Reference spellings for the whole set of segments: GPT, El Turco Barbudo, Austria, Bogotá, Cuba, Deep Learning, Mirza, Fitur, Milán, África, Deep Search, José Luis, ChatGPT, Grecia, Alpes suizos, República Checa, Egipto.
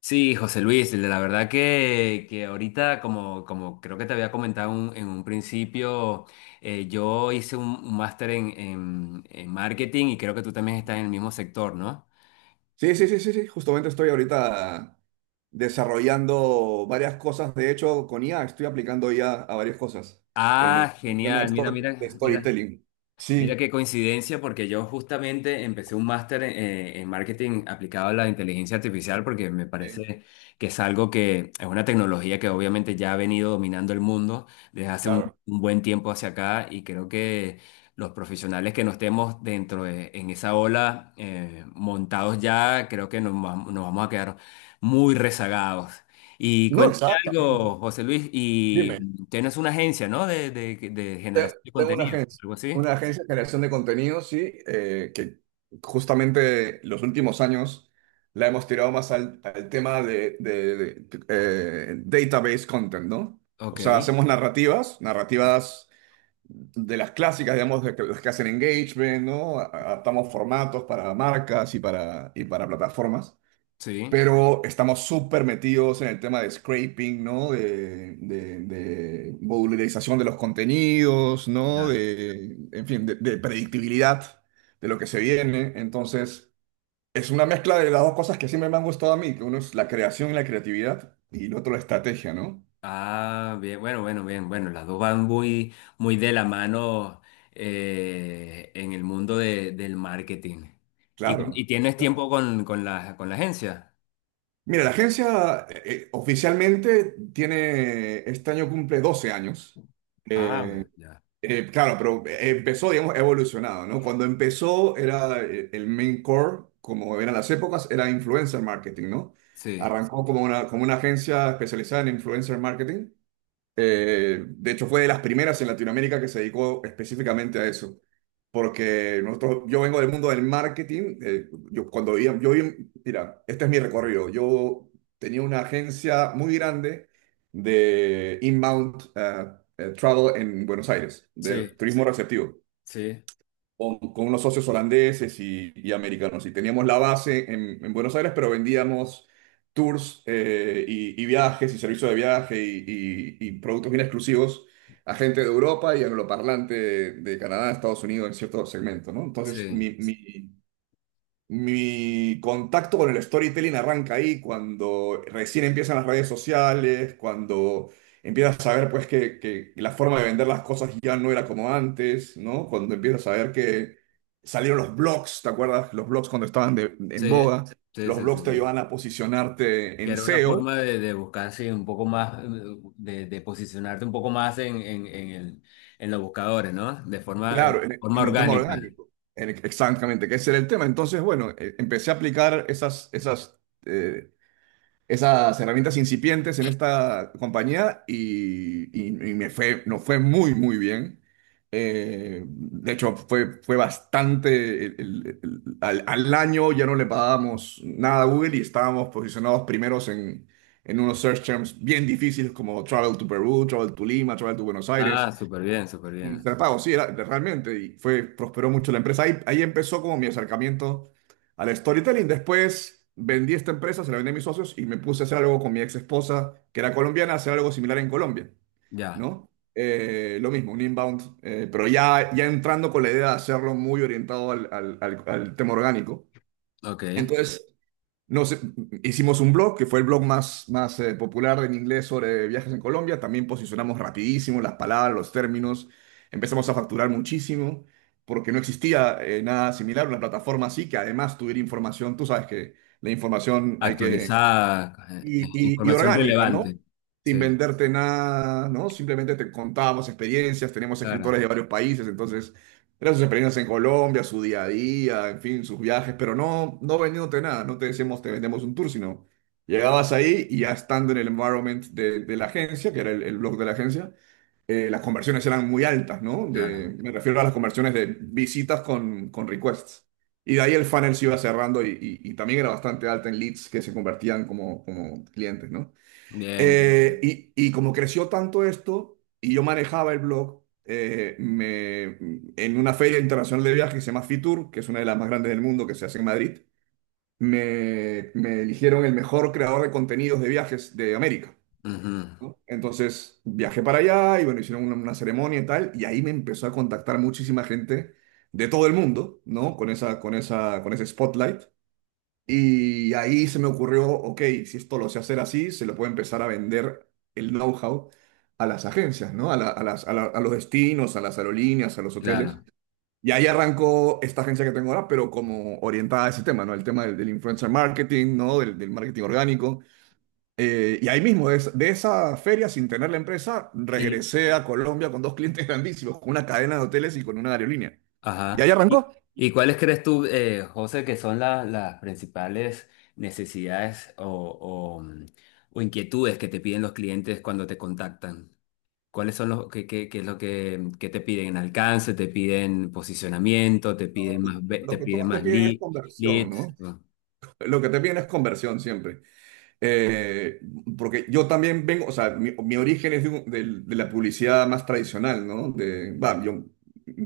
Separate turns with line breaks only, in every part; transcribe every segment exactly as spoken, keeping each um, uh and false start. Sí, José Luis, la verdad que, que ahorita, como, como creo que te había comentado un- en un principio, eh, yo hice un, un máster en, en, en marketing y creo que tú también estás en el mismo sector, ¿no?
Sí, sí, sí, sí, sí. Justamente estoy ahorita desarrollando varias cosas. De hecho, con i a estoy aplicando IA a a varias cosas en el
Ah,
en el tema de,
genial, mira,
stor- de
mira, mira.
storytelling. Sí.
Mira qué coincidencia, porque yo justamente empecé un máster eh, en marketing aplicado a la inteligencia artificial, porque me
Sí.
parece que es algo que es una tecnología que obviamente ya ha venido dominando el mundo desde hace un,
Claro.
un buen tiempo hacia acá y creo que los profesionales que no estemos dentro de en esa ola eh, montados ya, creo que nos, vam- nos vamos a quedar muy rezagados. Y
No,
cuéntame
exactamente.
algo, José Luis,
Dime.
y tienes una agencia, ¿no? De, de, de
Te-
generación de
Tengo una
contenido,
agencia,
algo así.
una agencia de generación de contenidos, sí, eh, que justamente los últimos años la hemos tirado más al, al tema de, de- de, eh, database content, ¿no? O
Ok,
sea, hacemos narrativas, narrativas de las clásicas, digamos, de que, las que hacen engagement, ¿no? A- Adaptamos formatos para marcas y para, y para plataformas,
sí,
pero estamos súper metidos en el tema de scraping, ¿no? De, de, de modularización de los contenidos, ¿no?
ya.
De, en fin, de, de predictibilidad de lo que se viene. Entonces, es una mezcla de las dos cosas que siempre me han gustado a mí, que uno es la creación y la creatividad, y el otro la estrategia, ¿no?
Ah, bien, bueno, bueno, bien, bueno, las dos van muy, muy de la mano eh, en el mundo de- del marketing. ¿Y, y
Claro.
tienes tiempo con, con la, con la agencia?
Mira, la agencia eh, eh, oficialmente tiene, este año cumple doce años.
Ah,
Eh,
bueno, ya.
eh, claro, pero empezó, digamos, ha evolucionado, ¿no? Cuando empezó era eh, el main core, como eran las épocas, era influencer marketing, ¿no?
Sí,
Arrancó como una, como una agencia especializada en influencer marketing. Eh, de hecho, fue de las primeras en Latinoamérica que se dedicó específicamente a eso porque nosotros, yo vengo del mundo del marketing. Eh, yo cuando vivía, yo vivía- mira, este es mi recorrido. Yo tenía una agencia muy grande de inbound eh, eh, travel en Buenos Aires, de
sí,
turismo. Sí. Receptivo
sí,
con, con unos socios holandeses y, y americanos. Y teníamos la base en, en Buenos Aires, pero vendíamos tours eh, y, y viajes y servicios de viaje y, y- y productos bien exclusivos a gente de Europa y angloparlante de, de Canadá, Estados Unidos en ciertos segmentos, ¿no? Entonces,
sí,
mi, mi, mi contacto con el storytelling arranca ahí cuando recién empiezan las redes sociales, cuando empiezas a ver pues que, que la forma de vender las cosas ya no era como antes, ¿no? Cuando empiezas a ver que salieron los blogs, ¿te acuerdas? Los blogs cuando estaban de- en
sí,
boga,
sí,
los
sí, sí,
blogs te
sí.
ayudaban a posicionarte
Que
en
era una
seo,
forma de, de buscar, sí, un poco más, eh, de, de posicionarte un poco más en, en, en el, en los buscadores, ¿no? De forma, de
claro, en,
forma
en el tema
orgánica.
orgánico. En- Exactamente, que ese era el tema. Entonces, bueno, eh, empecé a aplicar esas, esas eh, esas herramientas incipientes en esta compañía y, y- y me fue, nos fue muy, muy bien. Eh, de hecho, fue, fue bastante, el- el- el- al, al año ya no le pagábamos nada a Google y estábamos posicionados primeros en, en unos search terms bien difíciles como travel to Perú, travel to Lima, travel to Buenos Aires.
Ah, súper bien, súper
Un
bien.
Prepago, sí, era, realmente, y fue, prosperó mucho la empresa. Ahí, ahí empezó como mi acercamiento al storytelling. Después vendí esta empresa, se la vendí a mis socios y me puse a hacer algo con mi ex esposa, que era colombiana, hacer algo similar en Colombia,
Ya,
¿no? Eh, lo mismo, un inbound, eh, pero ya, ya entrando con la idea de hacerlo muy orientado al, al, al- al tema orgánico.
ok.
Entonces, nos, eh, hicimos un blog, que fue el blog más, más eh, popular en inglés sobre viajes en Colombia. También posicionamos rapidísimo las palabras, los términos. Empezamos a facturar muchísimo porque no existía eh, nada similar, una plataforma así que además tuviera información. Tú sabes que la información hay que
Actualizada, eh, eh,
y, y- y
información
orgánica, ¿no?
relevante.
Sin
Sí,
venderte nada, ¿no? Simplemente te contábamos experiencias, tenemos escritores
claro,
de varios países, entonces eran sus experiencias en Colombia, su día a día, en fin, sus viajes, pero no, no vendiéndote nada, no te decíamos te vendemos un tour, sino llegabas ahí y ya estando en el environment de, de la agencia, que era el, el blog de la agencia, eh, las conversiones eran muy altas, ¿no? De,
claro.
me refiero a las conversiones de visitas con, con requests. Y de ahí el funnel se iba cerrando y, y- y también era bastante alta en leads que se convertían como, como clientes, ¿no?
Bien, bien,
Eh,
bien.
y, y como creció tanto esto y yo manejaba el blog eh, me, en una feria internacional de viajes que se llama Fitur, que es una de las más grandes del mundo que se hace en Madrid, me, me eligieron el mejor creador de contenidos de viajes de América.
Ujú,
¿No? Entonces viajé para allá y bueno, hicieron una, una ceremonia y tal, y ahí me empezó a contactar muchísima gente de todo el mundo, ¿no? Con esa, con esa, con ese spotlight. Y ahí se me ocurrió, ok, si esto lo sé hacer así, se lo puedo empezar a vender el know-how a las agencias, ¿no? A, la- a las, a la- a los destinos, a las aerolíneas, a los hoteles.
claro.
Y ahí arrancó esta agencia que tengo ahora, pero como orientada a ese tema, ¿no? El tema del, del influencer marketing, ¿no? Del, del marketing orgánico. Eh, y ahí mismo, de, esa de esa feria, sin tener la empresa,
Y,
regresé a Colombia con dos clientes grandísimos, con una cadena de hoteles y con una aerolínea.
ajá.
Y ahí
¿Y,
arrancó.
y cuáles crees tú, eh, José, que son la- las principales necesidades o, o, mm, o inquietudes que te piden los clientes cuando te contactan? ¿Cuáles son los que, qué, qué- qué es lo que, que te piden? ¿Alcance? ¿Te piden posicionamiento? ¿Te
No,
piden
lo,
más, ve- te
lo que
piden
todos te
más
piden es
lead,
conversión,
leads?
¿no?
Mm.
Lo que te piden es conversión siempre. Eh, porque yo también vengo, o sea, mi, mi origen es de, un- del- de la publicidad más tradicional, ¿no? De, va, yo,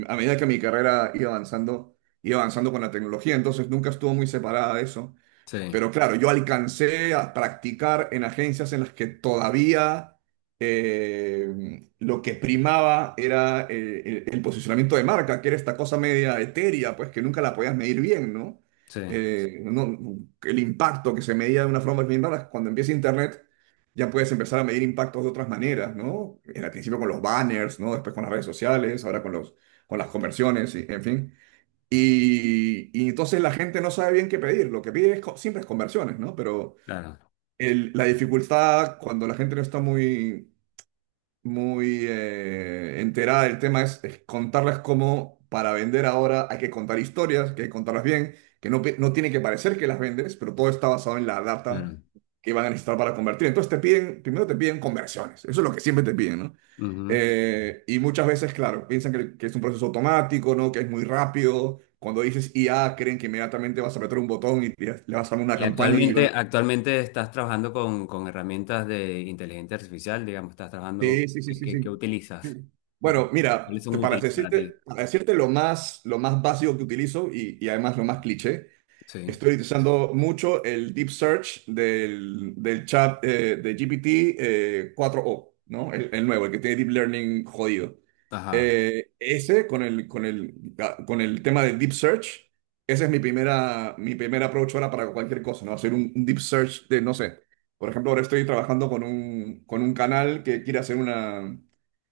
a medida que mi carrera iba avanzando, iba avanzando con la tecnología, entonces nunca estuvo muy separada de eso.
Sí,
Pero claro, yo alcancé a practicar en agencias en las que todavía eh, lo que primaba era eh, el, el posicionamiento de marca, que era esta cosa media etérea, pues que nunca la podías medir bien, ¿no?
sí,
Eh, no- el impacto que se medía de una forma bien rara, cuando empieza Internet ya puedes empezar a medir impactos de otras maneras, ¿no? En al principio con los banners, ¿no? Después con las redes sociales, ahora con los, con las conversiones, y, en fin. Y, y entonces la gente no sabe bien qué pedir. Lo que pide es co- siempre es conversiones, ¿no? Pero
claro,
el- la dificultad cuando la gente no está muy, muy eh, enterada del tema es, es contarlas como para vender ahora hay que contar historias, que hay que contarlas bien, que no, pe- no tiene que parecer que las vendes, pero todo está basado en la data
claro.
que van a necesitar para convertir. Entonces te piden, primero te piden conversiones, eso es lo que siempre te piden, ¿no?
Ujú.
Eh, y muchas veces, claro, piensan que, que es un proceso automático, ¿no? Que es muy rápido. Cuando dices i a, creen que inmediatamente vas a apretar un botón y le le vas a dar una
Y
campaña y
actualmente,
van.
actualmente estás trabajando con, con herramientas de inteligencia artificial, digamos, estás trabajando,
Sí, sí, sí,
¿qué,
sí, sí.
qué, qué
Sí.
utilizas? ¿O cu-
Bueno,
cuáles
mira,
son
te- para
útiles para ti?
decirte, para decirte lo más, lo más básico que utilizo y, y además lo más cliché,
Sí,
estoy utilizando mucho el Deep Search del, del chat eh, de ge pe te eh, cuatro o, ¿no? El, el nuevo, el que tiene Deep Learning jodido.
ajá,
Eh, ese con el, con el, ah, con el tema de Deep Search, ese es mi primera, mi primera approach ahora para cualquier cosa, ¿no? Hacer un, un Deep Search de, no sé, por ejemplo, ahora estoy trabajando con un, con un canal que quiere hacer una,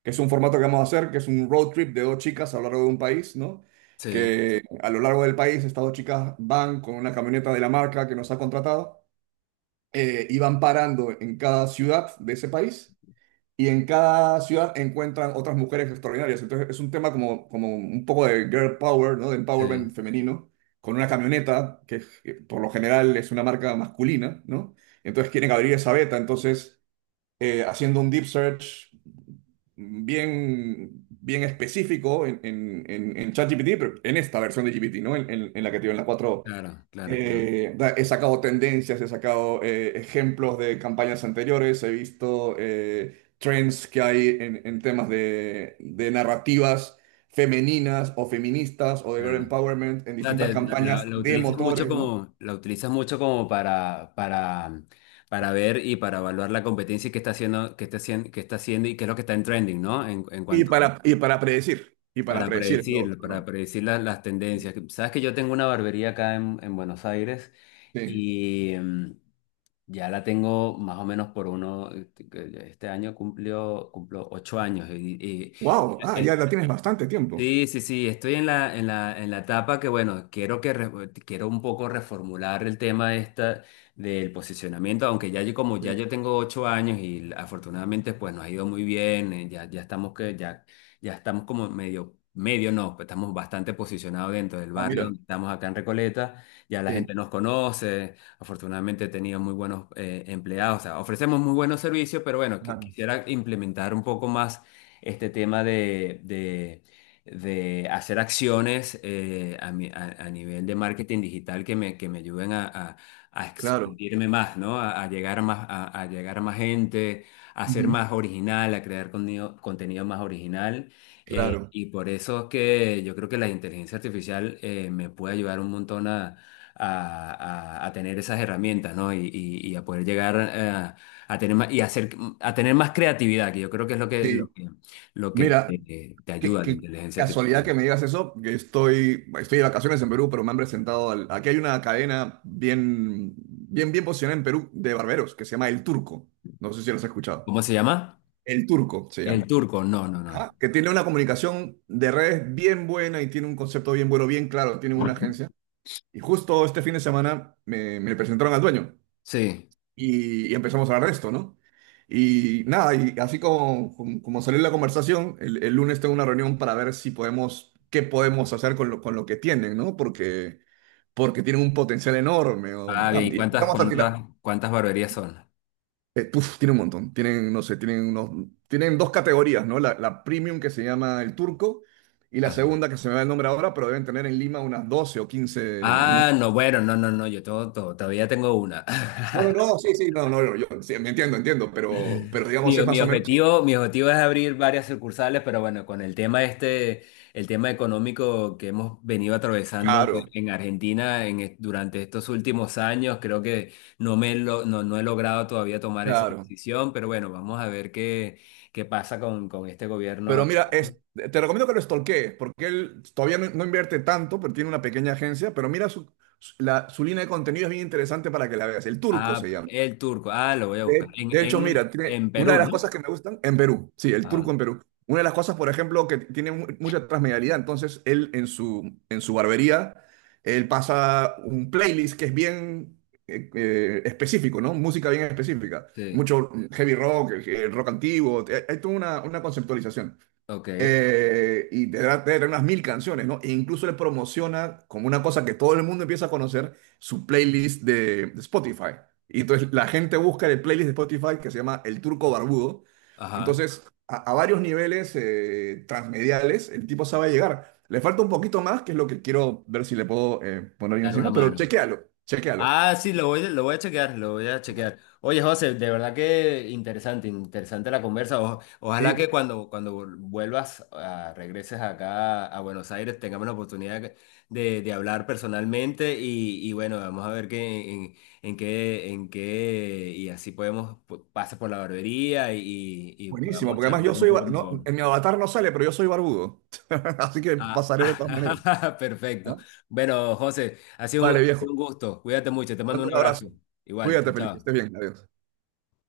que es un formato que vamos a hacer, que es un road trip de dos chicas a lo largo de un país, ¿no?
sí,
Que a lo largo del país estas dos chicas van con una camioneta de la marca que nos ha contratado eh, y van parando en cada ciudad de ese país y en cada ciudad encuentran otras mujeres extraordinarias. Entonces es un tema como, como un poco de girl power, ¿no? De empowerment
sí,
femenino, con una camioneta que, que por lo general es una marca masculina, ¿no? Entonces quieren abrir esa beta, entonces eh, haciendo un deep search bien, bien específico en, en, en, en ChatGPT, pero en esta versión de ge pe te, ¿no? En, en- en la que te digo, en la cuatro.
claro, claro, claro,
Eh, da- he sacado tendencias, he sacado eh, ejemplos de campañas anteriores, he visto eh, trends que hay en, en temas de, de narrativas femeninas o feministas o de girl
claro.
empowerment en
Sea,
distintas
te- la,
campañas
la
de
utilizas mucho
motores, ¿no?
como, la utilizas mucho como para, para, para ver y para evaluar la competencia y qué está haciendo, qué está haciendo, qué está haciendo y qué es lo que está en trending, ¿no? En, en
Y
cuanto
para, y para predecir, y para
para
predecir lo otro,
predecir, para
¿no?
predecir la- las tendencias. Sabes que yo tengo una barbería acá en, en Buenos Aires
Sí.
y mm, ya la tengo más o menos por uno, este año cumplió, cumplo ocho años y, y
Wow, ah, ya la tienes bastante tiempo.
sí, sí, sí, estoy en la, en la, en la etapa que, bueno, quiero, que re- quiero un poco reformular el tema esta del posicionamiento, aunque ya yo, como ya
Sí.
yo tengo ocho años y afortunadamente pues nos ha ido muy bien, eh, ya, ya estamos que, ya, ya estamos como medio, medio no, pues, estamos bastante posicionados dentro del
Ah,
barrio
mira,
donde estamos acá en Recoleta, ya la
sí.
gente nos conoce, afortunadamente he tenido muy buenos eh, empleados, o sea, ofrecemos muy buenos servicios, pero bueno, que-
Claro.
quisiera implementar un poco más este tema de, de de hacer acciones eh, a, mi- a- a nivel de marketing digital que me, que me ayuden a, a- a
Claro,
expandirme más, ¿no? A, a llegar más, a, a llegar a más gente, a ser
ujú,
más original, a crear contenido, contenido más original. Eh,
claro,
y por eso es que yo creo que la inteligencia artificial eh, me puede ayudar un montón a, a- a- a tener esas herramientas, ¿no? Y, y- y a poder llegar eh, a tener más, y hacer, a tener más creatividad, que yo creo que es lo que, lo
sí.
que lo que
Mira,
te, te
qué,
ayuda la
qué
inteligencia
casualidad que
artificial.
me digas eso, que estoy, estoy de vacaciones en Perú, pero me han presentado al- aquí hay una cadena bien, bien, bien posicionada en Perú de barberos que se llama El Turco. No sé si los has escuchado.
¿Cómo se llama?
El Turco se
El
llama.
Turco. No, no, no.
Ajá. Que tiene una comunicación de redes bien buena y tiene un concepto bien bueno, bien claro, tiene una agencia. Y justo este fin de semana me, me presentaron al dueño.
Sí.
Y, y empezamos a hablar de esto, ¿no? Y nada, y así como, como, como salió la conversación, el, el lunes tengo una reunión para ver si podemos, qué podemos hacer con lo, con lo que tienen, ¿no? Porque, porque tienen un potencial enorme. O-
Ah, bien.
ah,
¿Y
y
cuántas,
empezamos a
cuántas,
tirar.
cuántas barberías son?
Eh, puf, tienen un montón. Tienen, no sé, tienen unos, tienen dos categorías, ¿no? La, la premium que se llama el turco y la
Ajá.
segunda que se me va el nombre ahora, pero deben tener en Lima unas doce o quince unos.
Ah, no, bueno, no, no, no. Yo todo, todo- todavía tengo una.
No, no, no, sí, sí, no, no, yo, yo- sí, me entiendo, entiendo, pero, pero
Mi,
digamos es
mi
más o menos
objetivo, mi objetivo es abrir varias sucursales, pero bueno, con el tema este, el tema económico que hemos venido atravesando
claro.
en Argentina en, est- durante estos últimos años, creo que no me lo- no, no he logrado todavía tomar esa
Claro.
decisión, pero bueno, vamos a ver qué, qué pasa con, con este
Pero
gobierno.
mira, es, te recomiendo que lo stalkees, porque él todavía no, no invierte tanto, pero tiene una pequeña agencia, pero mira su, su- la, su línea de contenido es bien interesante para que la veas. El Turco
Ah,
se llama.
el Turco, ah, lo voy a buscar.
De,
En,
de hecho, mira,
en,
tiene,
en
una
Perú,
de las
¿no?
cosas que me gustan en Perú, sí, el
Ajá,
Turco en Perú. Una de las cosas, por ejemplo, que tiene mu- mucha transmedialidad, entonces él en su, en su barbería, él pasa un playlist que es bien eh, eh, específico, ¿no? Música bien específica.
sí,
Mucho mm, heavy rock, eh, rock antiguo, hay hay toda una una conceptualización.
ok,
Eh, y tendrá tener unas mil canciones, ¿no? E incluso le promociona como una cosa que todo el mundo empieza a conocer, su playlist de, de Spotify. Y entonces la gente busca en el playlist de Spotify que se llama El Turco Barbudo.
ajá,
Entonces, a, a varios niveles eh, transmediales, el tipo sabe llegar. Le falta un poquito más, que es lo que quiero ver si le puedo eh, poner yo
dar una
encima, pero
mano.
chequéalo, chequéalo.
Ah, sí, lo voy, lo voy a chequear, lo voy a chequear. Oye, José, de verdad que interesante, interesante la conversa. O- ojalá que
Sí,
cuando, cuando vuelvas, a- regreses acá a Buenos Aires, tengamos la oportunidad de, de hablar personalmente y, y bueno, vamos a ver qué, en, en qué, en qué, y así podemos, pu- pasas por la barbería y, y
buenísimo,
podamos
porque además yo
charlar un
soy, ba-
poco
no,
mejor.
en mi avatar no sale, pero yo soy barbudo. Así que
Ah,
pasaré de todas maneras.
perfecto.
¿No?
Bueno, José, ha sido un,
Vale,
ha
viejo.
sido un gusto. Cuídate mucho, te
Te
mando
mando
un
un
abrazo.
abrazo.
Igual, chao,
Cuídate, Felipe, que estés
chao.
bien. Adiós.